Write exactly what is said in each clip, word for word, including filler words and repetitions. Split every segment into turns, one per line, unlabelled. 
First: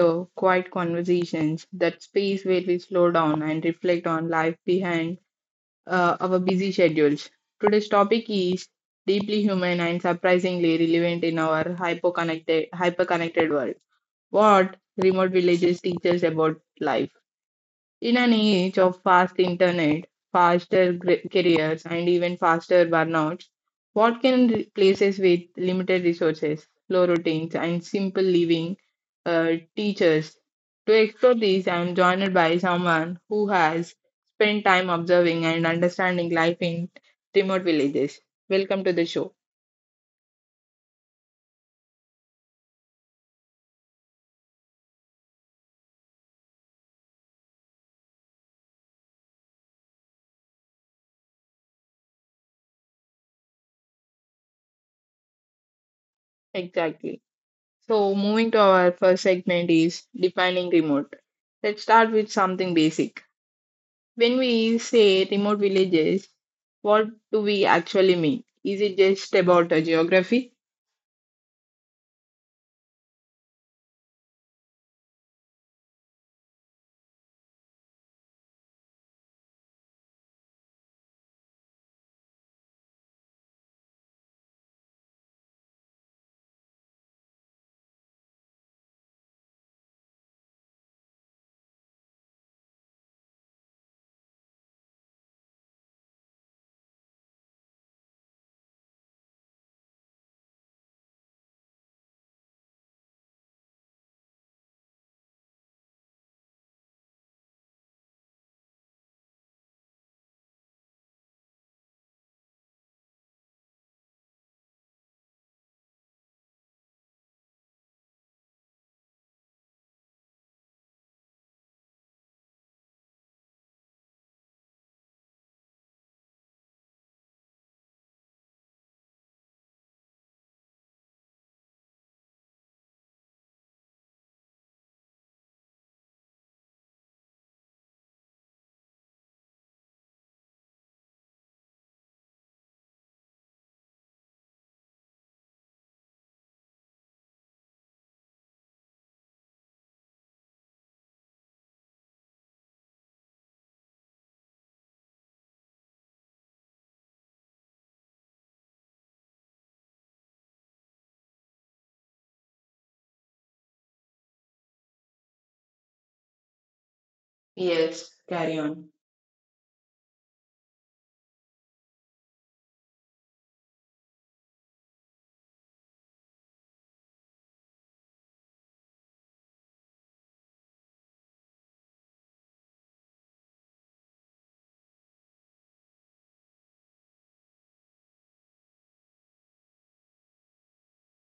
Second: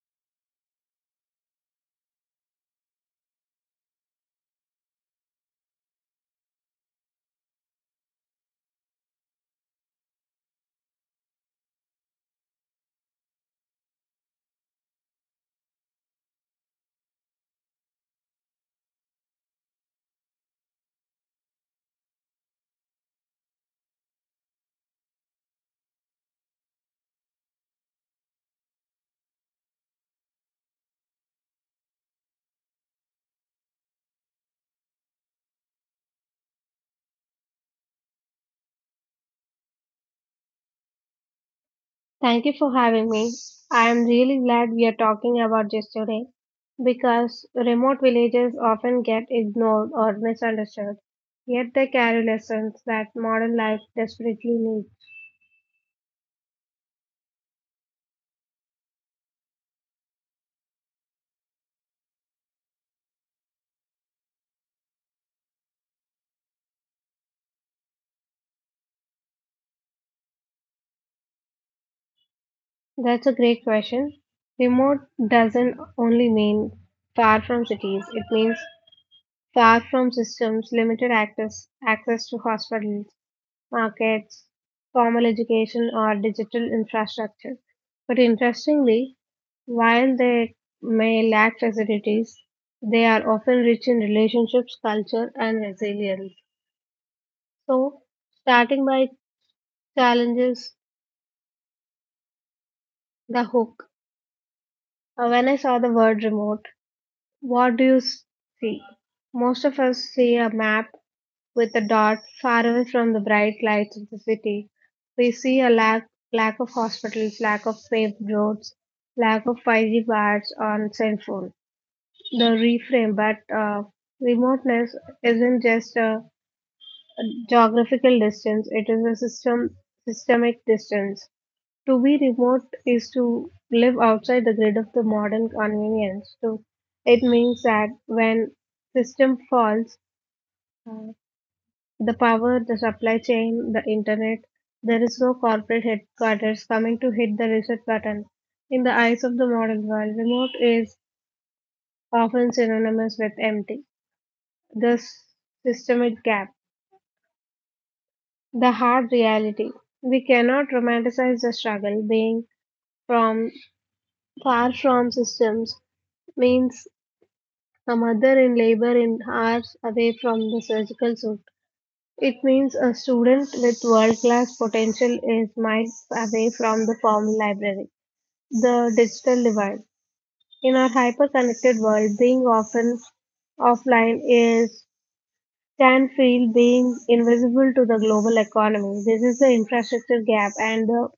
to Quiet Conversations, that space where we slow down and reflect on life behind uh, our busy schedules. Today's topic is deeply human and surprisingly relevant in our hyper-connected, hyper-connected world. What remote villages teach us about life? In an age of fast internet, faster gr- careers, and even faster burnouts, what can re- places with limited resources, low routines, and simple living uh, teach us? To explore these, I am joined by someone who has spent time observing and understanding life in remote villages. Welcome to the show.
Thank you for having me. I am really glad we are talking about this today because remote villages often get ignored or misunderstood, yet they carry lessons that modern life desperately needs.
Exactly. So, moving to our first segment is defining remote. Let's start with something basic. When we say remote villages, what do we actually mean? Is it just about a geography?
That's a great question. Remote doesn't only mean far from cities, it means far from systems, limited access, access to hospitals, markets, formal education, or digital infrastructure. But interestingly, while they may lack facilities, they are often rich in relationships, culture, and resilience. So, starting by challenges, the hook. Uh, When I saw the word remote, what do you s- see? Most of us see a map with a dot far away from the bright lights of the city. We see a lack, lack of hospitals, lack of paved roads, lack of five G bars on cell phone. The reframe, but uh, remoteness isn't just a geographical distance, it is a system systemic distance. To be remote is to live outside the grid of the modern convenience. So it means that when system falls, the power, the supply chain, the internet. There is no corporate headquarters coming to hit the reset button. In the eyes of the modern world, remote is often synonymous with empty. The s- systemic gap, the hard reality. We cannot romanticize the struggle. Being from far from systems means a
Yes,
mother
carry
in
on.
labor in hours away from the surgical suit. It means a student with world-class potential is miles away from the formal library. The digital divide. In our hyper-connected world, being often offline is can feel being invisible to the global economy. This is the infrastructure gap and the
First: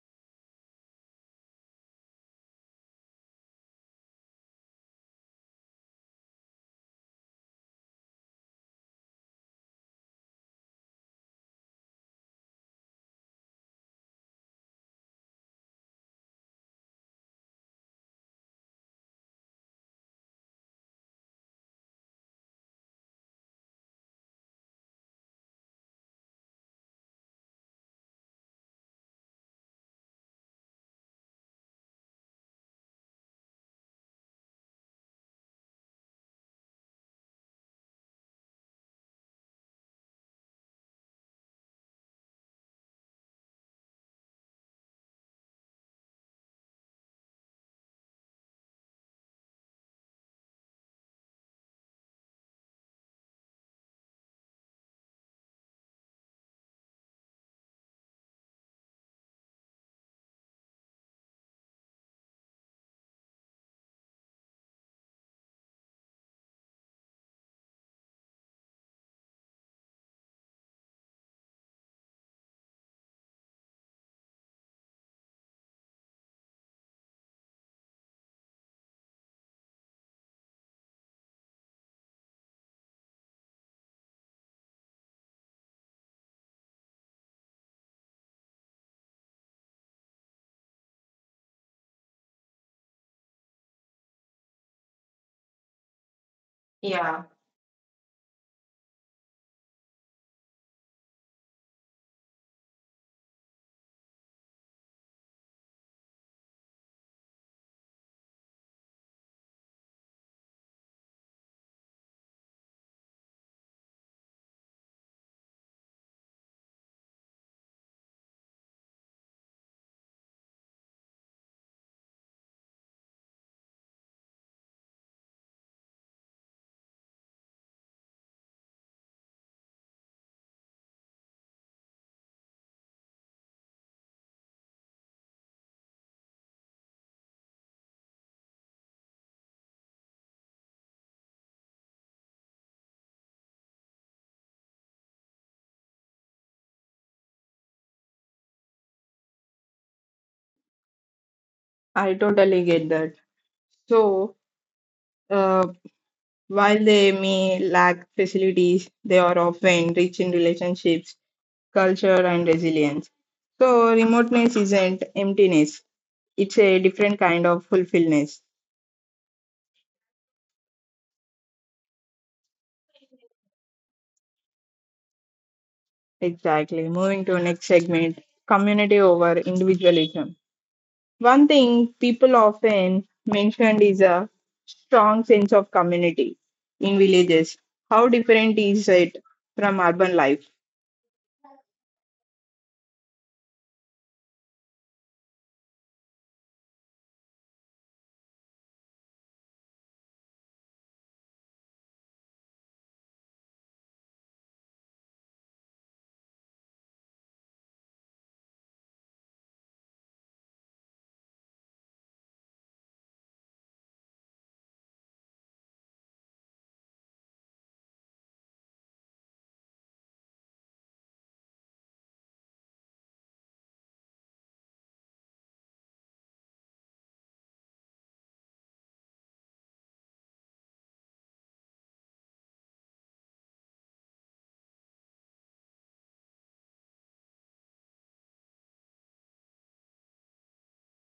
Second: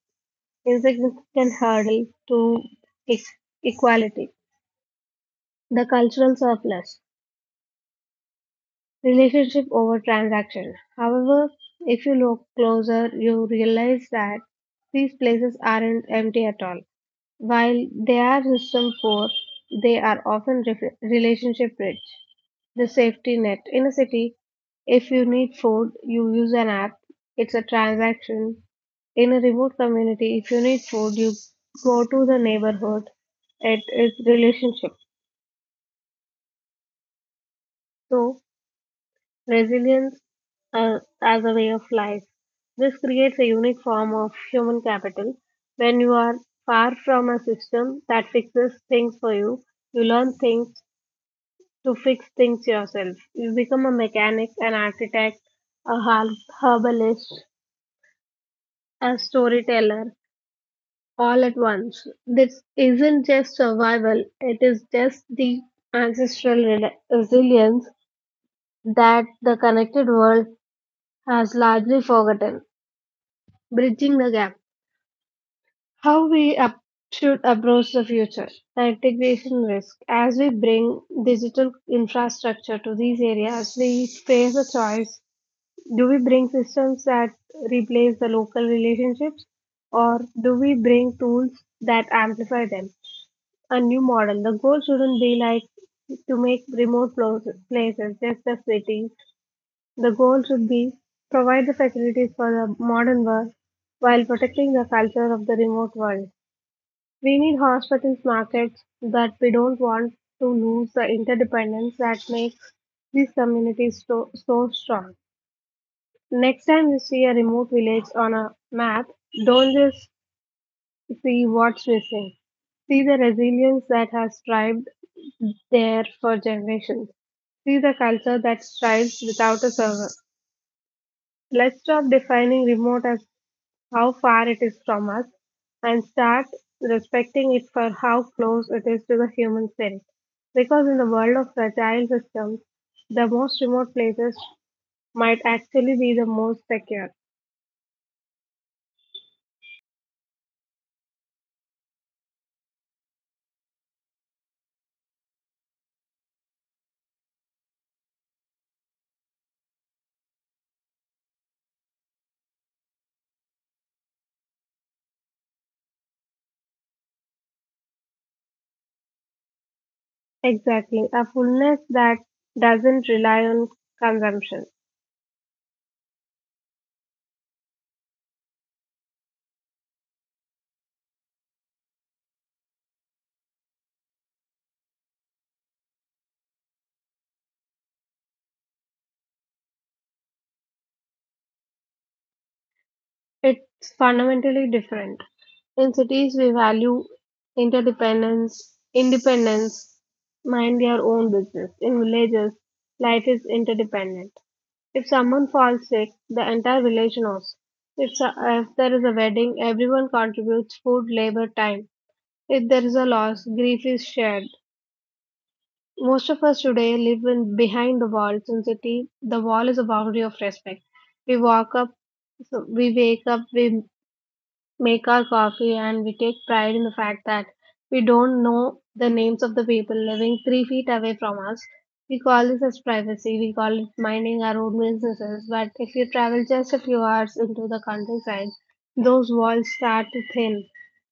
insignificant hurdle to e- equality. The cultural surplus. Relationship over transaction. However, if you look closer, you realize that these places aren't empty at all. While they are system poor, they are often re- relationship rich. The safety net in a city, if you need food, you use an app, it's a transaction. In a remote community, if you need food, you go to the neighborhood, it is relationship. So, resilience uh, as a way of life. This creates a unique form of human capital. When you are far from a system that fixes things for you, you learn things to fix things yourself. You become a mechanic, an architect, a har- herbalist, a storyteller all at once. This isn't just survival, it is just the ancestral rela- resilience that the connected world has largely forgotten. Bridging the gap. How we up should approach the future. The integration risk. As we bring digital infrastructure to these areas, we face a choice. Do we bring systems that replace the local relationships or do we bring tools that amplify them? A new model. The goal shouldn't be like to make
Yeah,
remote plo- places just a city, the goal should be provide the facilities for the modern world while protecting the culture of the remote world. We need hospitals markets that we don't want to lose the interdependence that makes these communities so, so strong. Next time you see a remote village on a map, don't just see what's missing. See the resilience that has thrived there for generations. See the culture that thrives without a server. Let's stop defining remote as how far it is from us and start respecting it for how close it is to the human spirit. Because in the world of fragile systems, the most remote places might actually be the most secure.
I totally get that. So, uh, while they may lack facilities, they are often rich in relationships, culture, and resilience. So, remoteness isn't emptiness, it's a different kind of fulfillment.
Exactly, a fullness that doesn't rely on consumption.
Exactly. Moving to next segment, community over individualism. One thing people often mentioned is a strong sense of community in villages. How different is it from urban life?
It's fundamentally different. In cities, we value interdependence, independence, mind your own business. In villages, life is interdependent. If someone falls sick, the entire village knows. If, so- if there is a wedding, everyone contributes food, labor, time. If there is a loss, grief is shared. Most of us today live in behind the walls in city. The wall is a boundary of respect. We walk up, so we wake up, we make our coffee and we take pride in the fact that we don't know the names of the people living three feet away from us. We call this as privacy, we call it minding our own businesses. But if you travel just a few hours into the countryside, those walls start to thin.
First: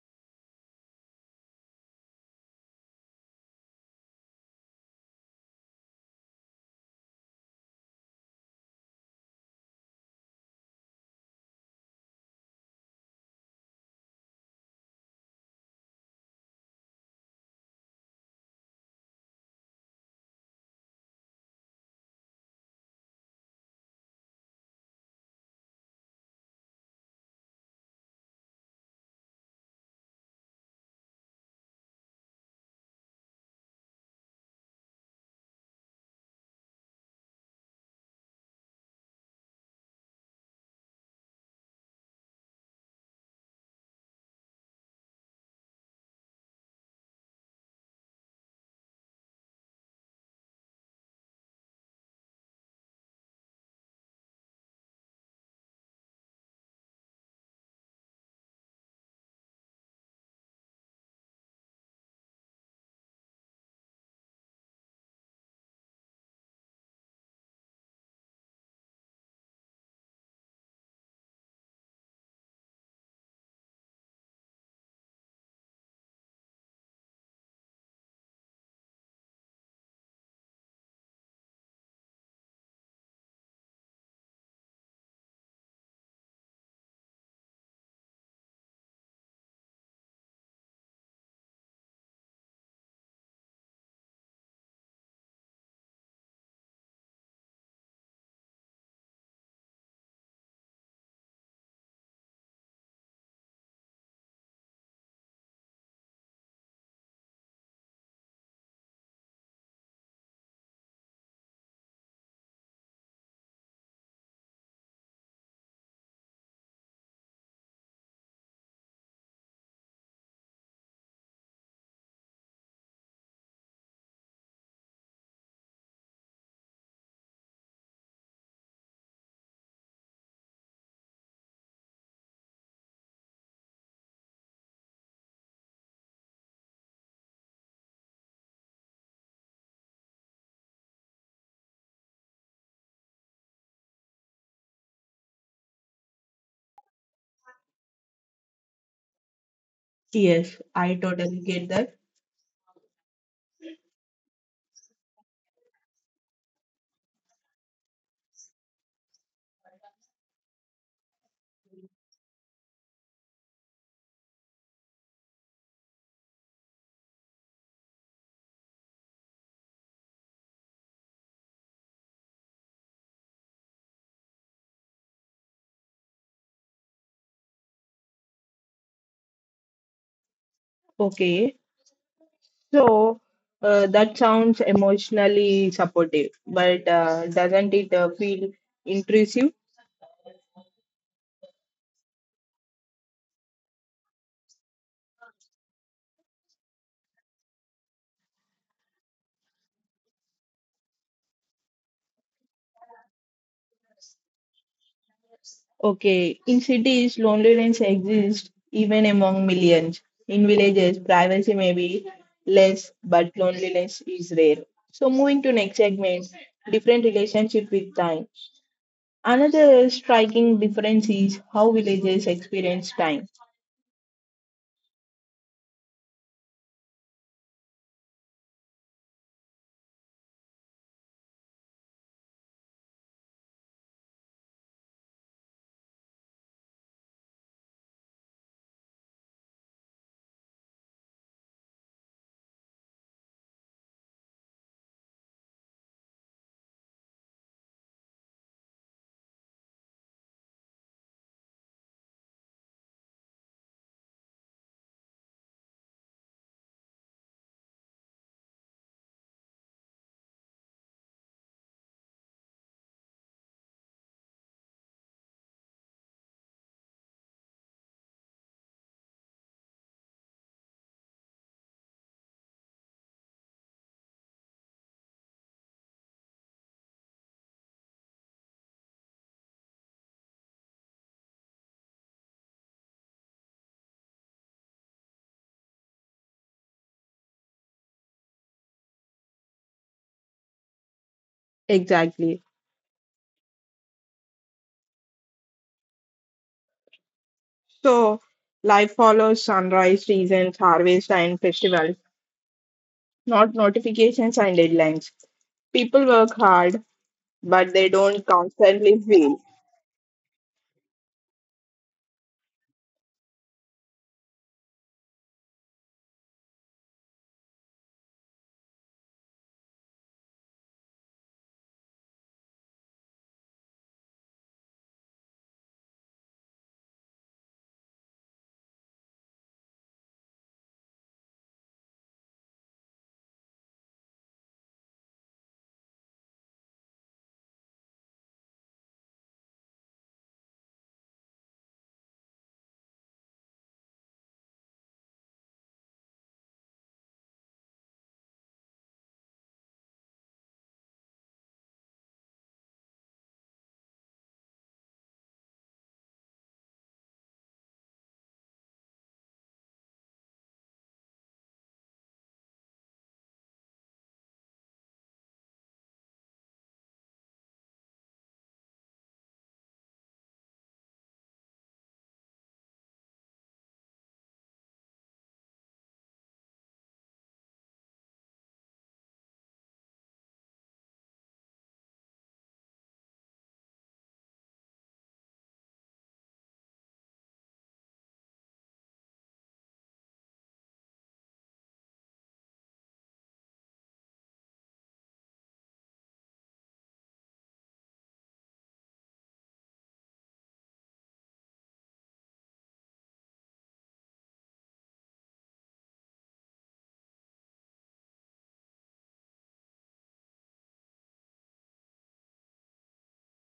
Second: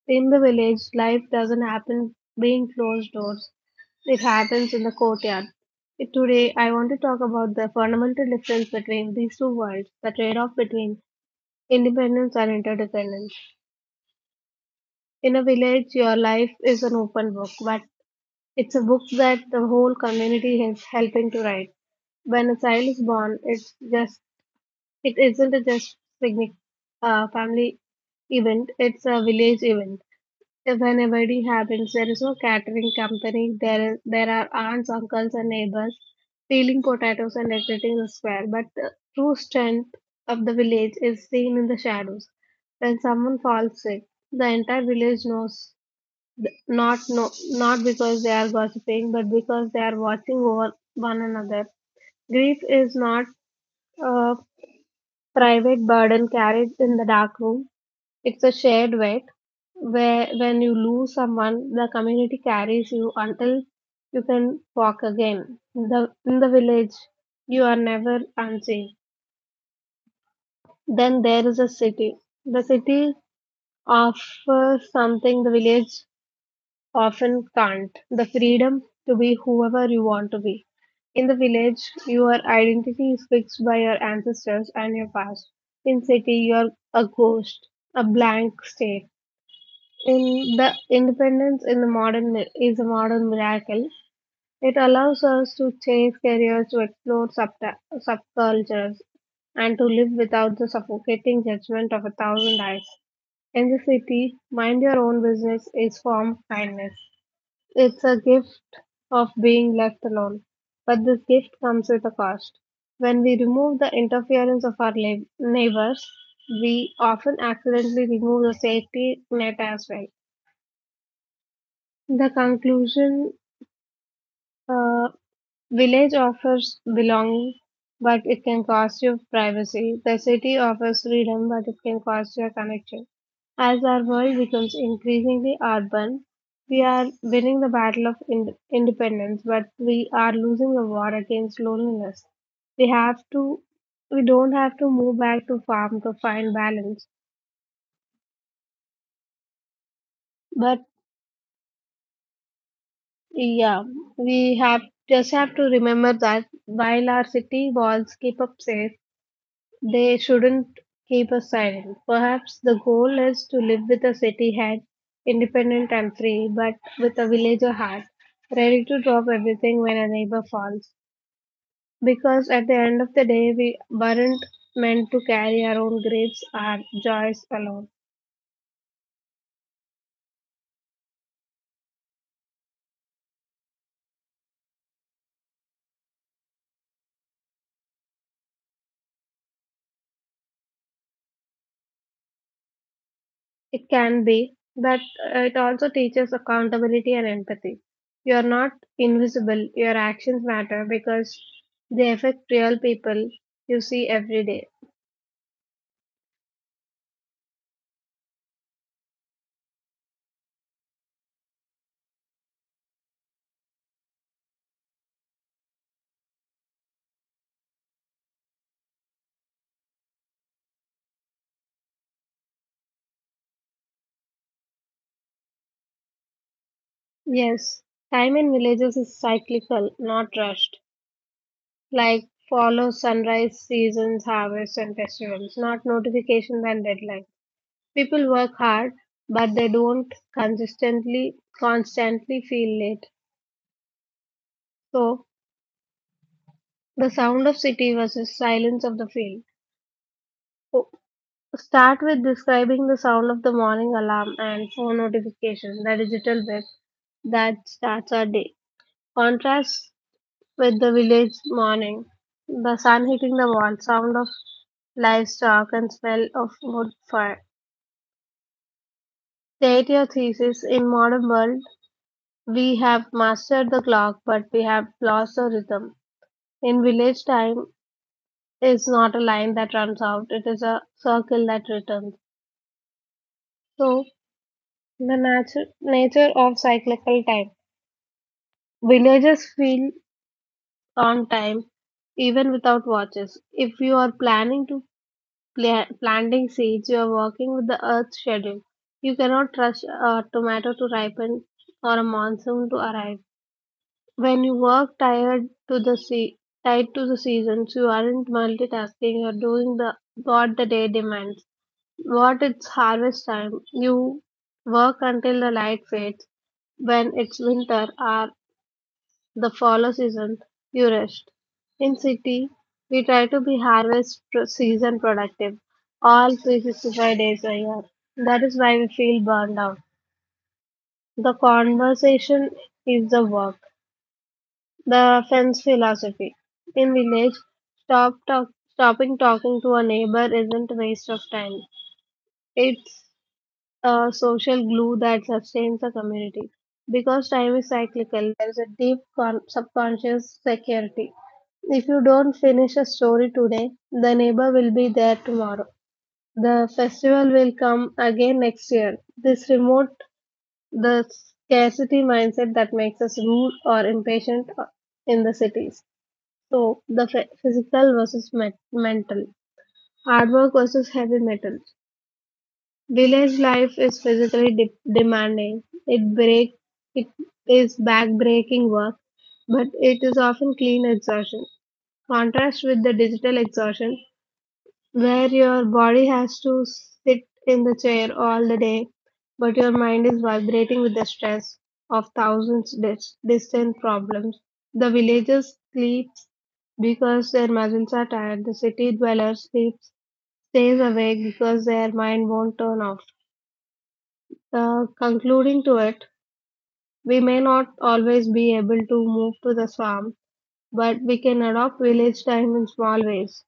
In the village, life doesn't happen behind closed doors, it happens in the courtyard. Today, I want to talk about the fundamental difference between these two worlds, the trade off between independence and interdependence. In a village, your life is an open book, but it's a book that the whole community is helping to write. When a child is born, it's just it isn't a just signi- uh, family event; it's a village event. If an wedding happens, there is no catering company. There is, there are aunts, uncles, and neighbors peeling potatoes and decorating the square. But the true strength of the village is seen in the shadows. When someone falls sick, the entire village knows not no, not because they are gossiping, but because they are watching over one another. Grief is not a private burden carried in the dark room. It's a shared weight where when you lose someone, the community carries you until you can walk again. In the in the village, you are never unseen. Then there is a city. The city offers something the village often can't. The freedom to be whoever you want to be. In the village, your identity is fixed by your ancestors and your past. In city, you're a ghost, a blank state. In the independence in the modern mi- is a modern miracle. It allows us to change careers, to explore subta- subcultures, and to live without the suffocating judgment of a thousand eyes. In the city, mind your own business is form of kindness. It's a gift of being left alone. But this gift comes with a cost. When we remove the interference of our lab- neighbors, we often accidentally remove the safety net as well. The conclusion, uh, village offers belonging, but it can cost you privacy. The city offers freedom, but it can cost you a connection. As our world becomes increasingly urban, we are winning the battle of ind- independence, but we are losing the war against loneliness. We have to, we don't have to move back to farm to find balance,
Yes,
but
I totally get that.
yeah, we have just have to remember that while our city walls keep us safe, they shouldn't keep us silent. Perhaps the goal is to live with a city head, independent and free, but with a villager heart, ready to drop everything when a neighbor falls. Because at the end of the day, we weren't meant to carry our own griefs, our joys alone.
Okay, so uh, that sounds emotionally supportive, but uh, doesn't it uh, feel intrusive?
It can be, but uh, it also teaches accountability and empathy. You are not invisible, your actions matter because they affect real people you see every day.
Okay, in cities, loneliness exists even among millions. In villages, privacy may be less, but loneliness is rare. So, moving to next segment, different relationship with time. Another striking difference is how villages experience time.
Yes, time in villages is cyclical, not rushed. Like follow sunrise, seasons, harvests, and festivals, not notifications and deadlines. People work hard, but they don't consistently, constantly feel late. So, the sound of city versus silence of the field. So, start with describing the sound of the morning alarm and phone notification, the digital web that starts our day. Contrast with the village morning. The sun hitting the wall, sound of livestock, and smell of wood fire. State your thesis in modern world, we have mastered the clock, but we have lost the rhythm. In village time, is not a line that runs out; it is a circle that returns. So, the nature nature of cyclical time. Villagers feel on time
Exactly.
even without watches. If you are planning to pla- planting seeds, you are working with the
So,
earth's schedule.
life
You
follows
cannot rush
sunrise,
a
seasons,
tomato to
harvest, and
ripen
festivals,
or a monsoon to arrive.
not notifications
When
and
you work
deadlines.
tired to the
People work
sea,
hard,
tied to the
but
seasons,
they
you
don't
aren't
constantly
multitasking. You're
feel.
doing the what the day demands. What it's harvest time. You work until the light fades. When it's winter, or the follow season, you rest. In city, we try to be harvest pro- season productive all three sixty-five days a year. That is why we feel burned out. The conversation is the work, the fence philosophy. In village, stop talk, stopping talking to a neighbor isn't waste of time. It's a social glue that sustains a community. Because time is cyclical, there is a deep con- subconscious security. If you don't finish a story today, the neighbor will be there tomorrow. The festival will come again next year. This remote the scarcity mindset that makes us rude or impatient in the cities. So the phy- physical versus met- mental, hard work versus heavy metal. Village life is physically de- demanding; it break it is back-breaking work, but it is often clean exhaustion. Contrast with the digital exhaustion, where your body has to sit in the chair all the day, but your mind is vibrating with the stress of thousands dis- distant problems. The villagers sleep because their muscles are tired. The city dweller sleeps, stays awake because their mind won't turn off. Uh, concluding to it, we may not always be able to move to the swamp, but we can adopt village time in small ways.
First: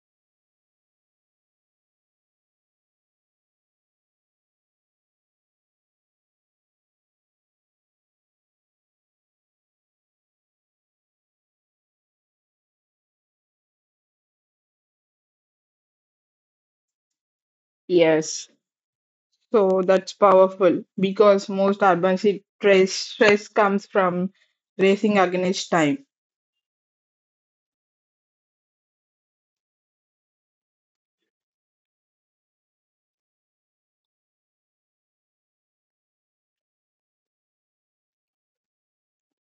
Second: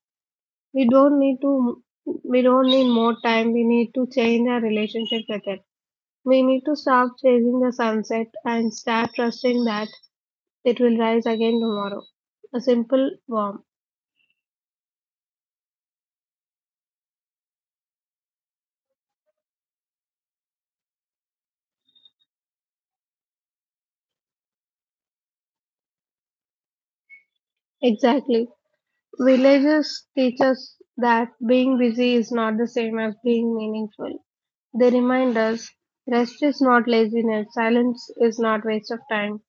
We don't need to, we don't need more time. We need to change our relationship with it. We need to stop chasing the sunset and start trusting that it will rise again tomorrow. A simple warm.
Yes. So that's powerful because most urban stress, stress comes from racing against time.
Exactly. Villages teach us that being busy is not the same as being meaningful. They remind us rest is not laziness, silence is not waste of time,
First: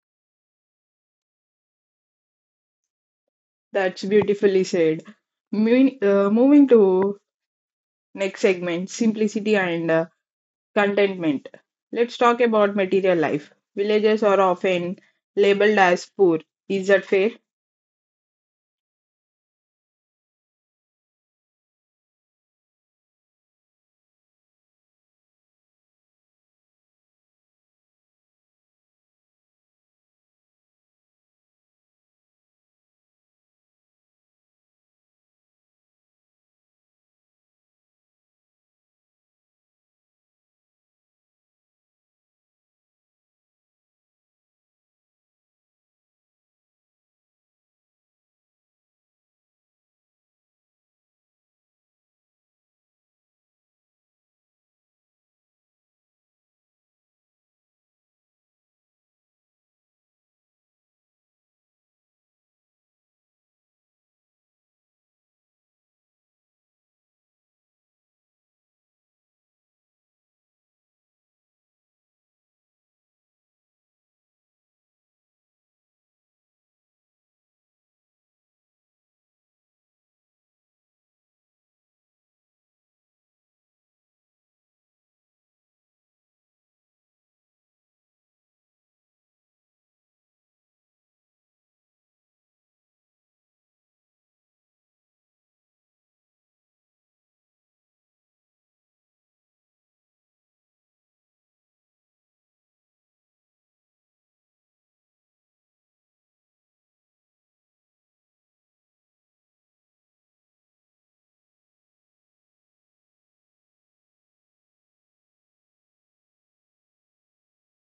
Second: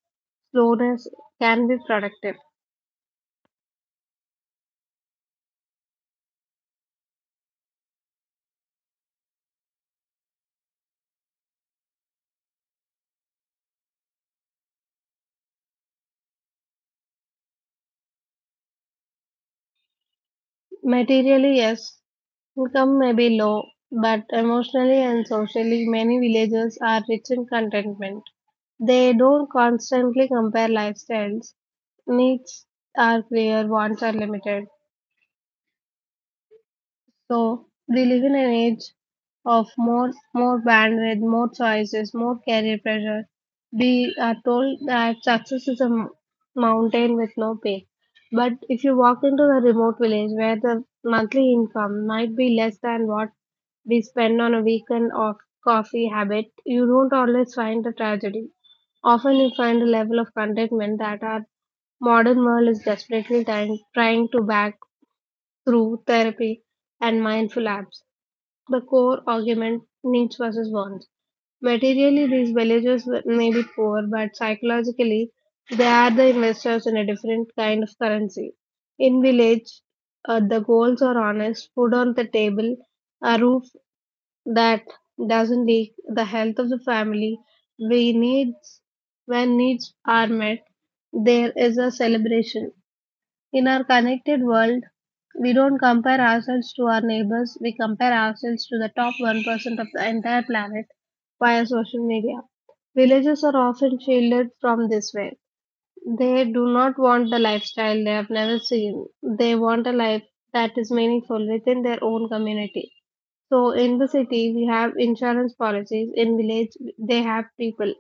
slowness can be productive.
That's beautifully said. Moving, uh, moving to next segment, simplicity and uh, contentment. Let's talk about material life. Villages are often labeled as poor. Is that fair?
Materially, yes, income may be low, but emotionally and socially, many villagers are rich in contentment. They don't constantly compare lifestyles, needs are clear, wants are limited. So we live in an age of more more bandwidth, more choices, more career pressure. We are told that success is a m- mountain with no pay. But if you walk into a remote village where the monthly income might be less than what we spend on a weekend of coffee habit, you don't always find the tragedy. Often you find a level of contentment that our modern world is desperately trying, trying to back through therapy and mindful apps. The core argument needs versus wants. Materially, these villagers may be poor, but psychologically, they are the investors in a different kind of currency. In village, uh, the goals are honest, food on the table, a roof that doesn't leak, the health of the family. We needs when needs are met, there is a celebration. In our connected world, we don't compare ourselves to our neighbors, we compare ourselves to the top one percent of the entire planet via social media. Villages are often shielded from this way. They do not want the lifestyle they have never seen. They want a life that is meaningful within their own community. So, in the city, we have insurance policies. In village, they have people.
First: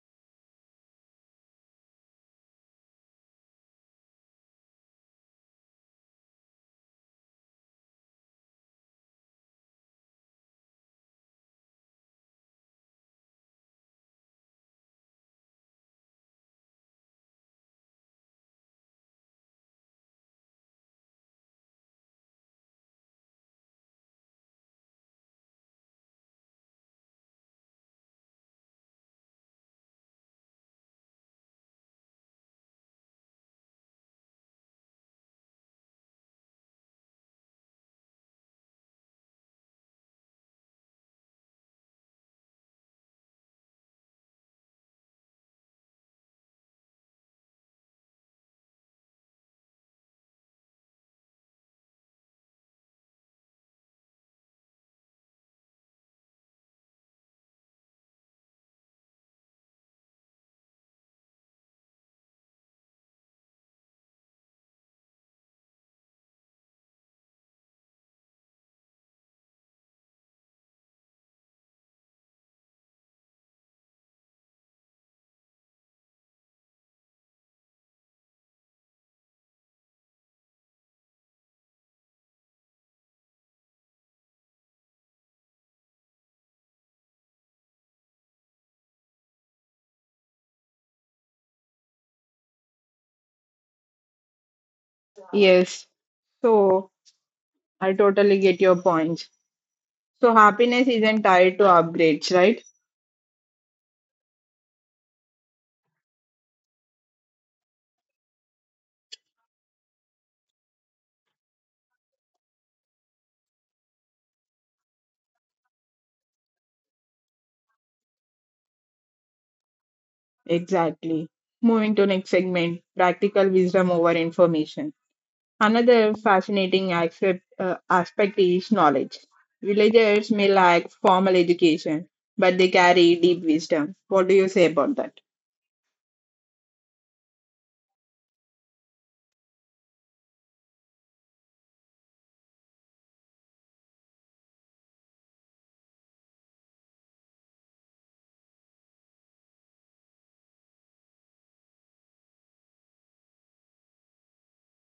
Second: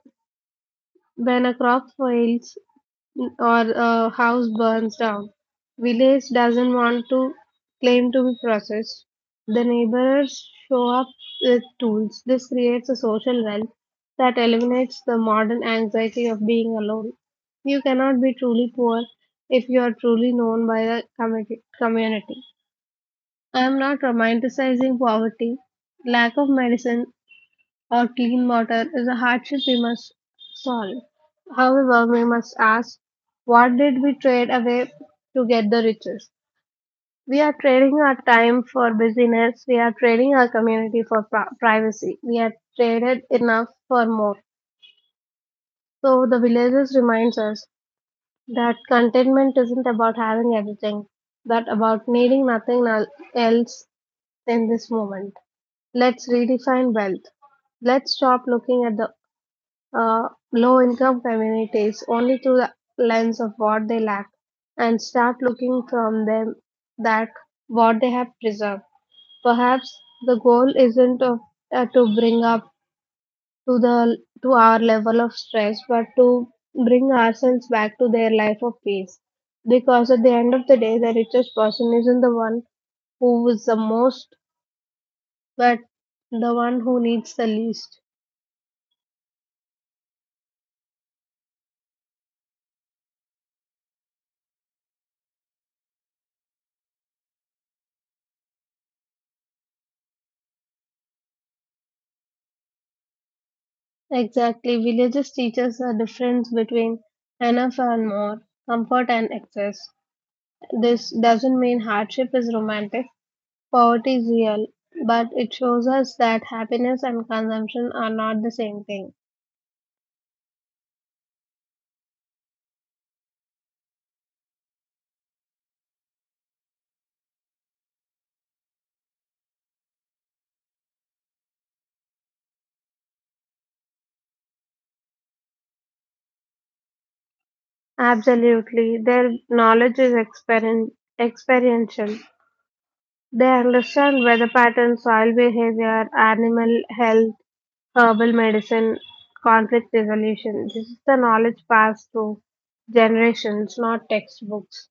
When a crop fails, or a house burns down. Village doesn't want to claim to be processed. The neighbors show up with tools. This creates a social wealth that eliminates the modern anxiety of being alone. You cannot be truly poor if you are truly known by the commu- community. I am not romanticizing poverty. Lack of medicine or clean water is a hardship we must solve. However, we must ask what did we trade away to get the riches? We are trading our time for busyness, we are trading our community for pri- privacy, we are traded enough for more. So, the villages reminds us that contentment isn't about having everything, but about needing nothing el- else in this moment. Let's redefine wealth. Let's stop looking at the uh, low-income communities only through the lens of what they lack and start looking from them that what they have preserved. Perhaps the goal isn't of, uh, to bring up to the to our level of stress, but to bring ourselves back to their life of peace. Because at the end of the day, the richest person isn't the one who is the most, but the one who needs the least.
Yes. So I totally get your points. So happiness isn't tied to upgrades, right?
Exactly. Villages teach us the difference between enough and more, comfort and excess. This doesn't mean hardship is romantic. Poverty is real, but it shows us that happiness and consumption are not the same thing.
Exactly. Moving to next segment, practical wisdom over information. Another fascinating accept, uh, aspect is knowledge. Villagers may lack formal education, but they carry deep wisdom. What do you say about that?
Absolutely. Their knowledge is experien- experiential. They understand weather patterns, soil behavior, animal health, herbal medicine, conflict resolution. This is the knowledge passed through generations, not textbooks.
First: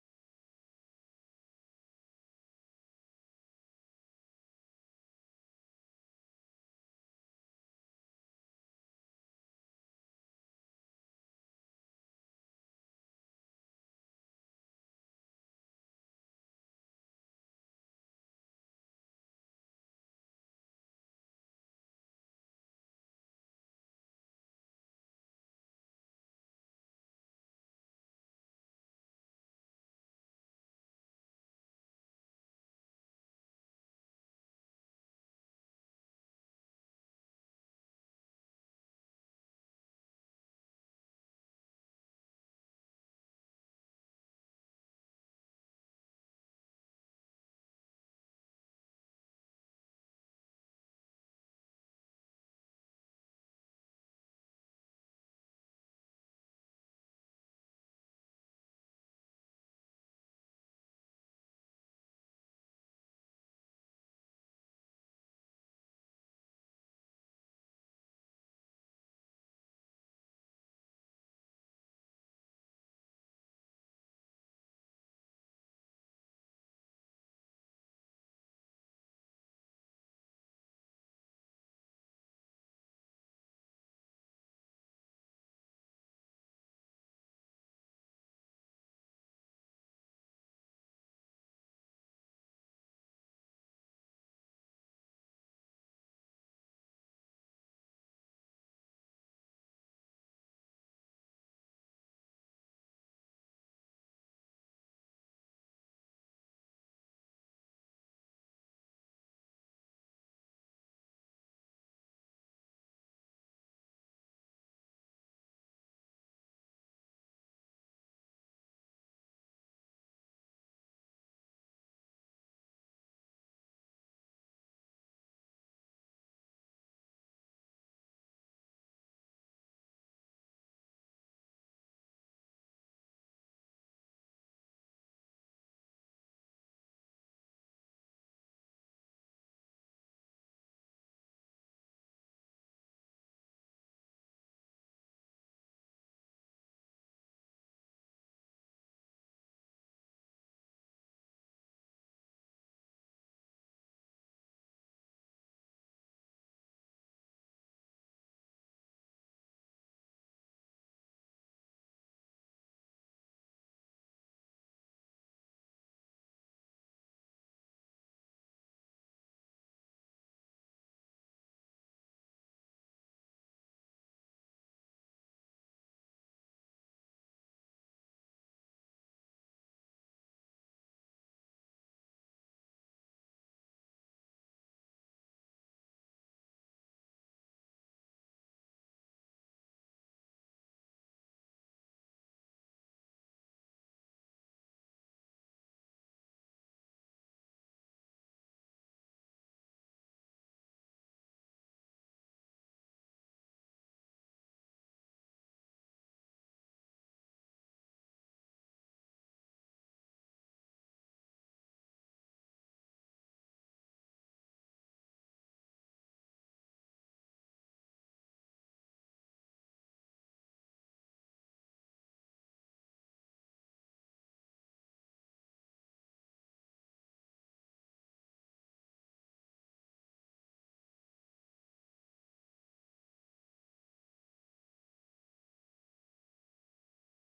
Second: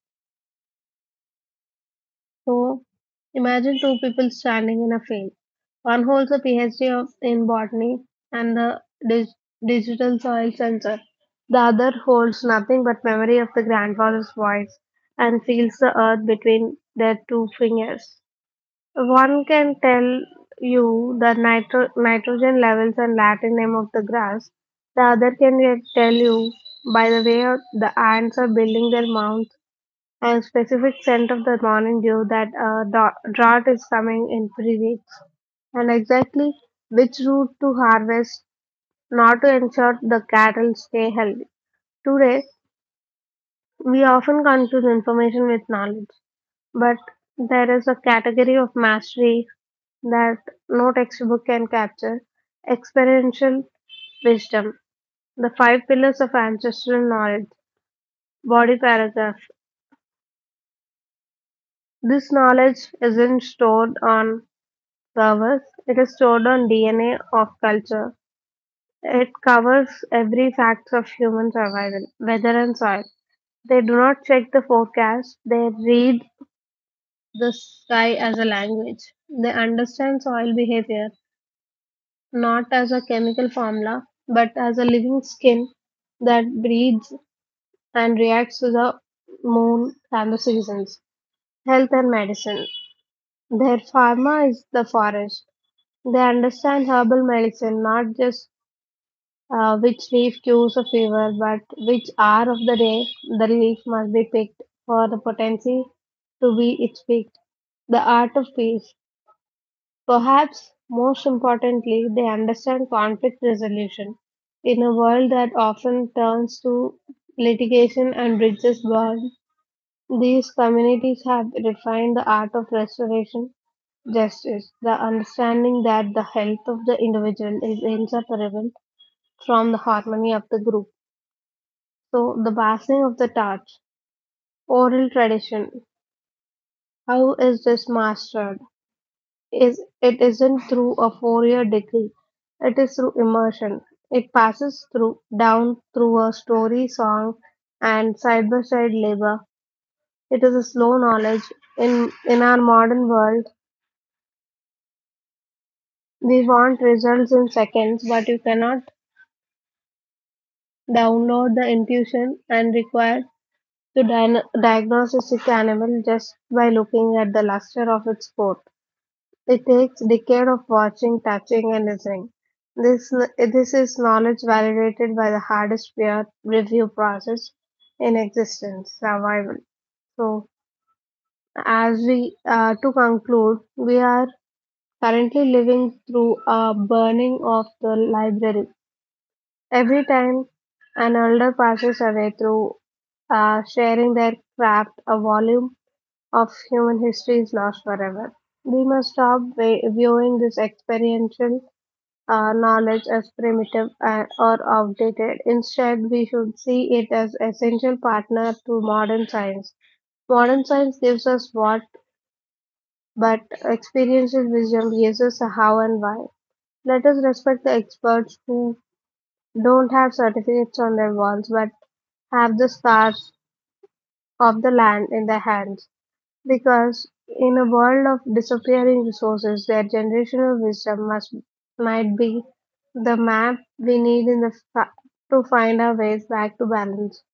So, imagine two people standing in a field. One holds a PhD of, in botany and the dig- digital soil sensor. The other holds nothing but memory of the grandfather's voice and feels the earth between their two fingers. One can tell you the nitro- nitrogen levels and Latin name of the grass. The other can get- tell you by the way the ants are building their mounds and specific scent of the morning dew that a dra- drought is coming in three weeks and exactly which root to harvest not to ensure the cattle stay healthy. Today, we often confuse information with knowledge. But there is a category of mastery that no textbook can capture experiential wisdom, the five pillars of ancestral knowledge, body paragraph. This knowledge isn't stored on servers, it is stored on D N A of culture. It covers every fact of human survival, weather and soil. They do not check the forecast, they read the sky as a language. They understand soil behavior not as a chemical formula, but as a living skin that breathes and reacts to the moon and the seasons. Health and medicine. Their pharma is the forest. They understand herbal medicine, not just uh, which leaf cures a fever, but which hour of the day the leaf must be picked for the potency to be its peak. The art of peace. Perhaps most importantly, they understand conflict resolution in a world that often turns to litigation and bridges burn. These communities have refined the art of restoration justice, the understanding that the health of the individual is inseparable from the harmony of the group. So, the passing of the torch, oral tradition, how is this mastered? Is it isn't through a four-year degree. It is through immersion. It passes through down through a story, song, and side-by-side labor. It is a slow knowledge. In in our modern world, we want results in seconds, but you cannot download the intuition and required to dia- diagnose a sick animal just by looking at the luster of its coat. It takes decades of watching, touching, and listening. This this is knowledge validated by the hardest peer review process in existence, survival. So, as we uh, to conclude, we are currently living through a burning of the library. Every time an elder passes away through uh, sharing their craft, a volume of human history is lost forever. We must stop vi- viewing this experiential uh, knowledge as primitive uh, or outdated. Instead, we should see it as essential partner to modern science. Modern science gives us what, but experiential wisdom gives us a how and why. Let us respect the experts who don't have certificates on their walls but have the stars of the land in their hands. Because in a world of disappearing resources, their generational wisdom must might be the map we need in the fa- to find our ways back to balance.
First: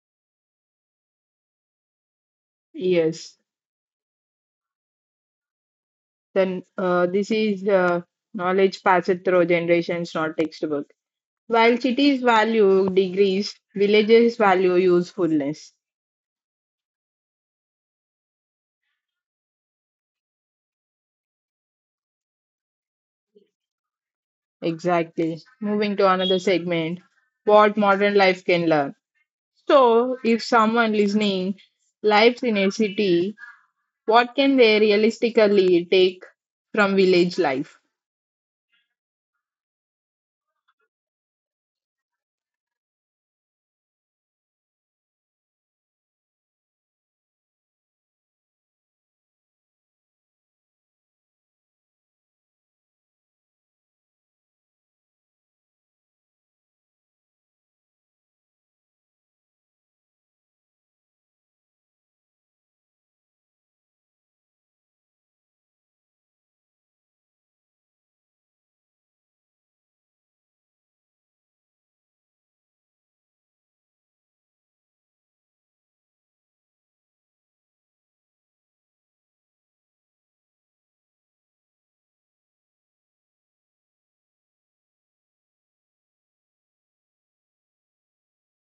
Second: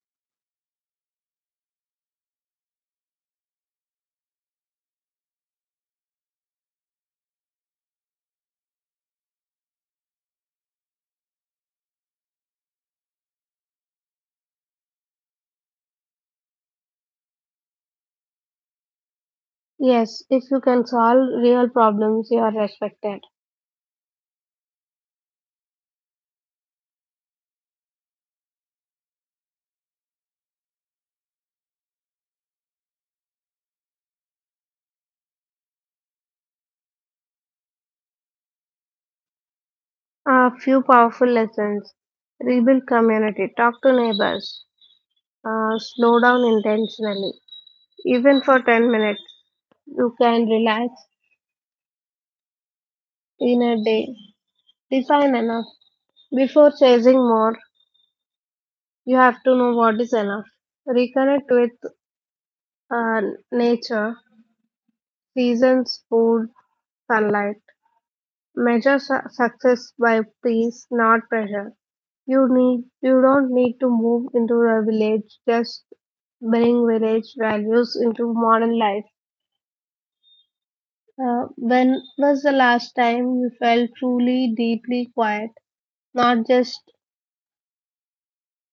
Yes, then uh, this is uh, knowledge passed through generations, not textbook. While cities value degrees, villages value usefulness.
Yes, if you can solve real problems, you are respected.
Exactly. Moving to another segment, what modern life can learn. So, if someone listening lives in a city, what can they realistically take from village life?
A few powerful lessons: rebuild community, talk to neighbors, uh, slow down intentionally, even for ten minutes. You can relax in a day. Define enough before chasing more. You have to know what is enough. Reconnect with uh, nature, seasons, food, sunlight. Measure su- success by peace, not pressure. You need you don't need to move into a village. Just bring village values into modern life. Uh, when was the last time you felt truly deeply quiet? Not just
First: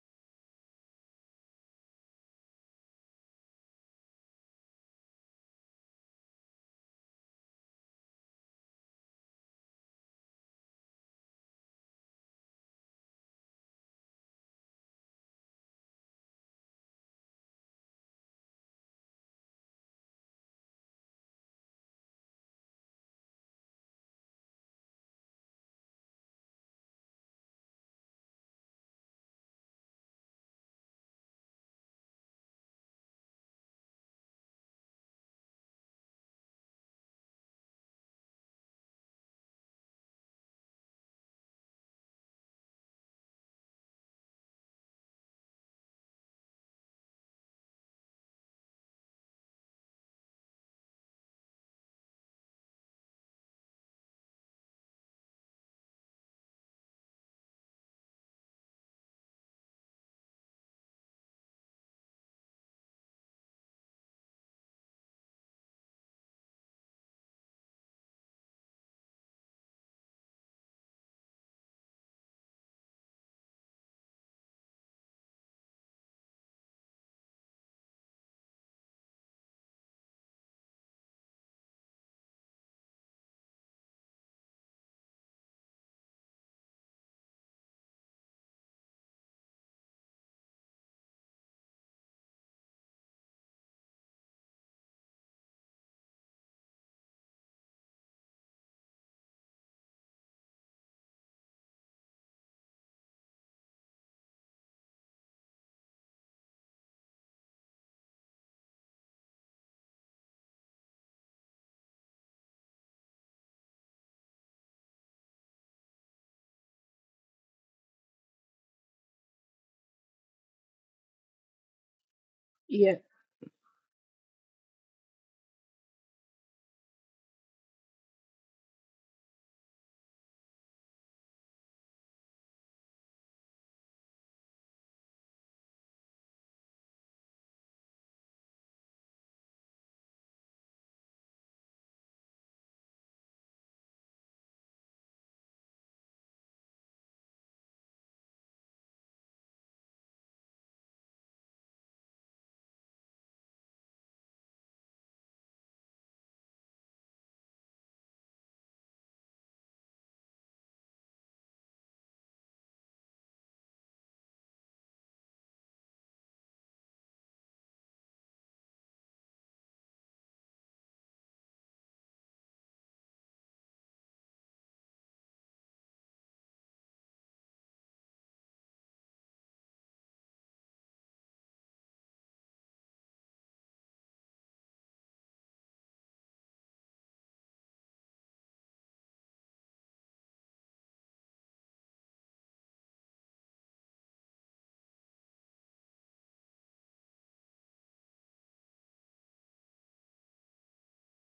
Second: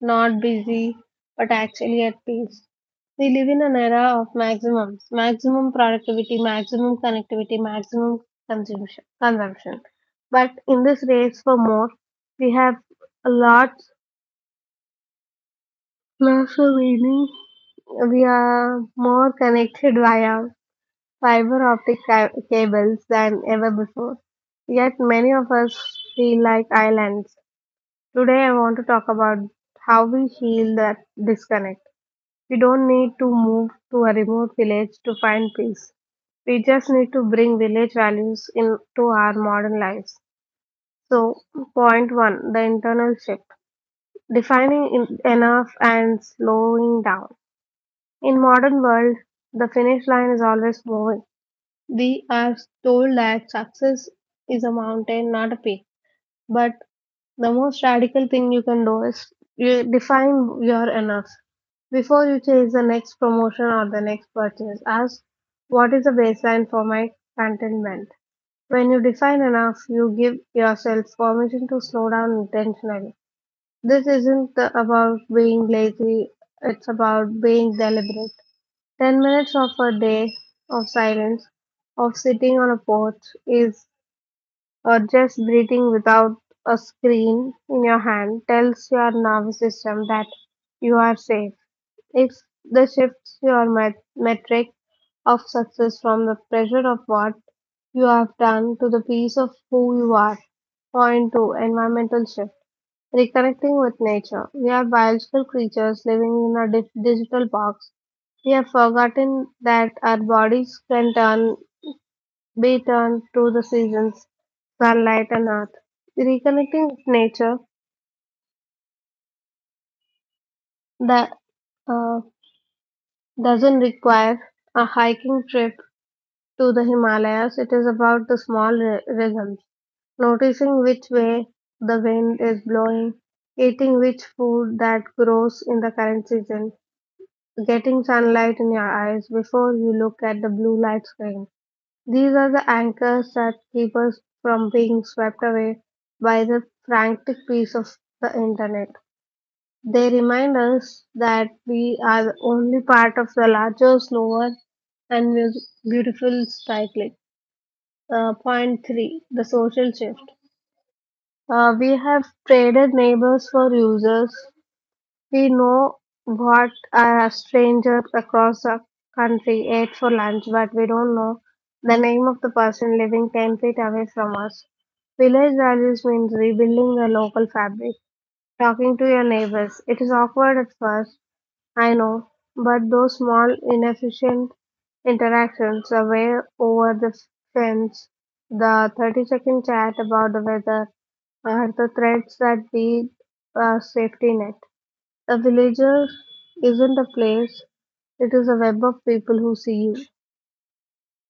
not busy, but actually at peace. We live in an era of maximums, maximum productivity, maximum connectivity, maximum consumption. consumption. But in this race for more, we have lots, lots of meaning. We are more connected via fiber optic ca- cables than ever before. Yet many of us feel like islands. Today I want to talk about how we heal that disconnect. We don't need to move to a remote village to find peace. We just need to bring village values into our modern lives. So, point one, the internal shift. Defining in- enough and slowing down. In modern world, the finish line is always moving. We are told that success is a mountain, not a peak. But the most radical thing you can do is you define your enough before you chase the next promotion or the next purchase. Ask what is the baseline for my contentment. When you define enough, you give yourself permission to slow down intentionally. This isn't the, about being lazy, it's about being deliberate. ten minutes of a day of silence, of sitting on a porch, is or just breathing without a screen in your hand tells your nervous system that you are safe. It's the shifts your met- metric of success from the pressure of what you have done to the piece of who you are. Point two, environmental shift. Reconnecting with nature. We are biological creatures living in a di- digital box. We have forgotten that our bodies can turn be turned to the seasons, sunlight, and earth. Reconnecting with nature that uh,
Yeah,
doesn't require a hiking trip to the Himalayas. It is about the small ri- rhythms, noticing which way the wind is blowing, eating which food that grows in the current season, getting sunlight in your eyes before you look at the blue light screen. These are the anchors that keep us from being swept away by the frantic pace of the internet. They remind us that we are the only part of the larger, slower, and mus- beautiful cycle. Uh, point three, the social shift. Uh, we have traded neighbors for users, we know what a stranger across the country ate for lunch, but we don't know the name of the person living ten feet away from us. Village values means rebuilding the local fabric, talking to your neighbors. It is awkward at first, I know, but those small, inefficient interactions, the way over the fence, the thirty second chat about the weather, are the threads that be a safety net. A villager isn't a place, it is a web of people who see you.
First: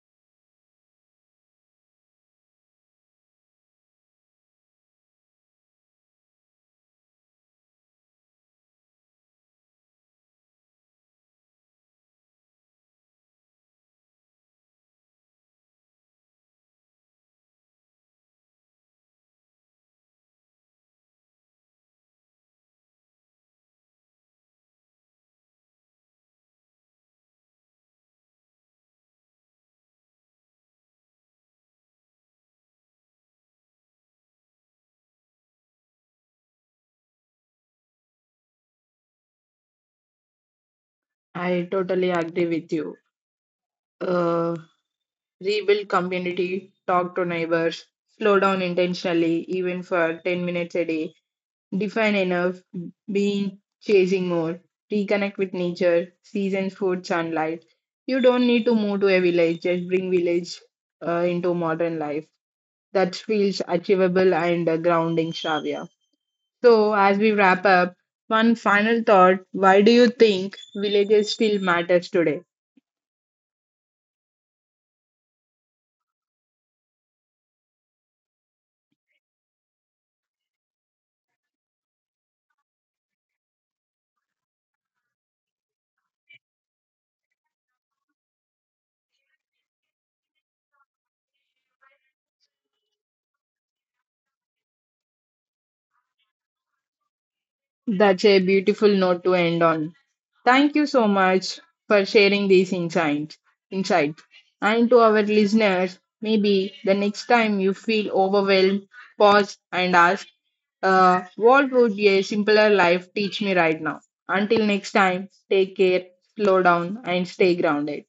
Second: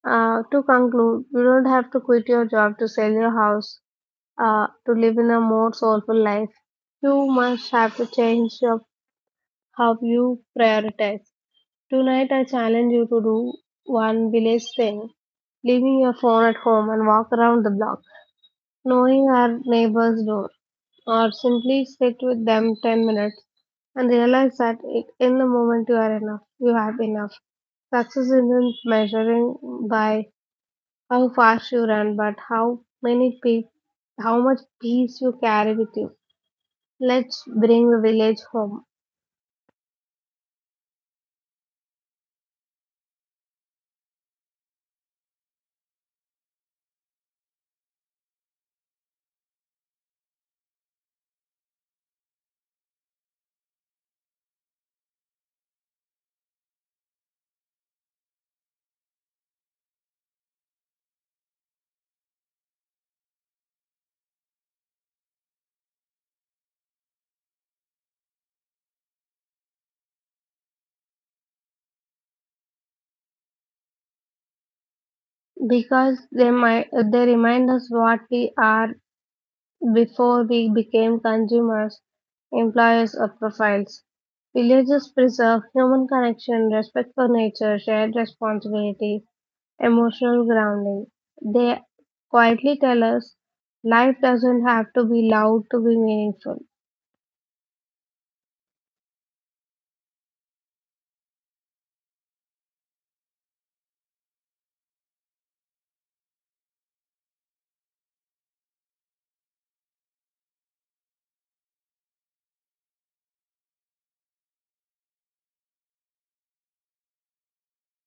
Uh, to conclude, you don't have to quit your job to sell your house uh, to live in a more soulful life. You must have to change your, how you prioritize. Tonight, I challenge you to do one village thing leaving your phone at home and walk around the block. Knowing our neighbor's door, or simply sit with them ten minutes and realize that i- in the moment you are enough, you have enough. Success isn't measuring by how fast you run, but how many pe- how much peace you carry with you. Let's bring the village home
I totally agree with you. Uh, Rebuild community, talk to neighbors, slow down intentionally, even for ten minutes a day, define enough, being chasing more, reconnect with nature, seasons, food, sunlight. You don't need to move to a village, just bring village uh, into modern life. That feels achievable and uh, grounding, Shravya. So, as we wrap up, one final thought, why do you think villages still matters today?
because they might they remind us what we are. Before we became consumers, employers, or profiles, villages preserve human connection, respect for nature, shared responsibility, emotional grounding. They quietly tell us life doesn't have to be loud to be meaningful.
That's a beautiful note to end on. Thank you so much for sharing these insights. Insight. And to our listeners, maybe the next time you feel overwhelmed, pause and ask, uh, what would a simpler life teach me right now? Until next time, take care, slow down, and stay grounded.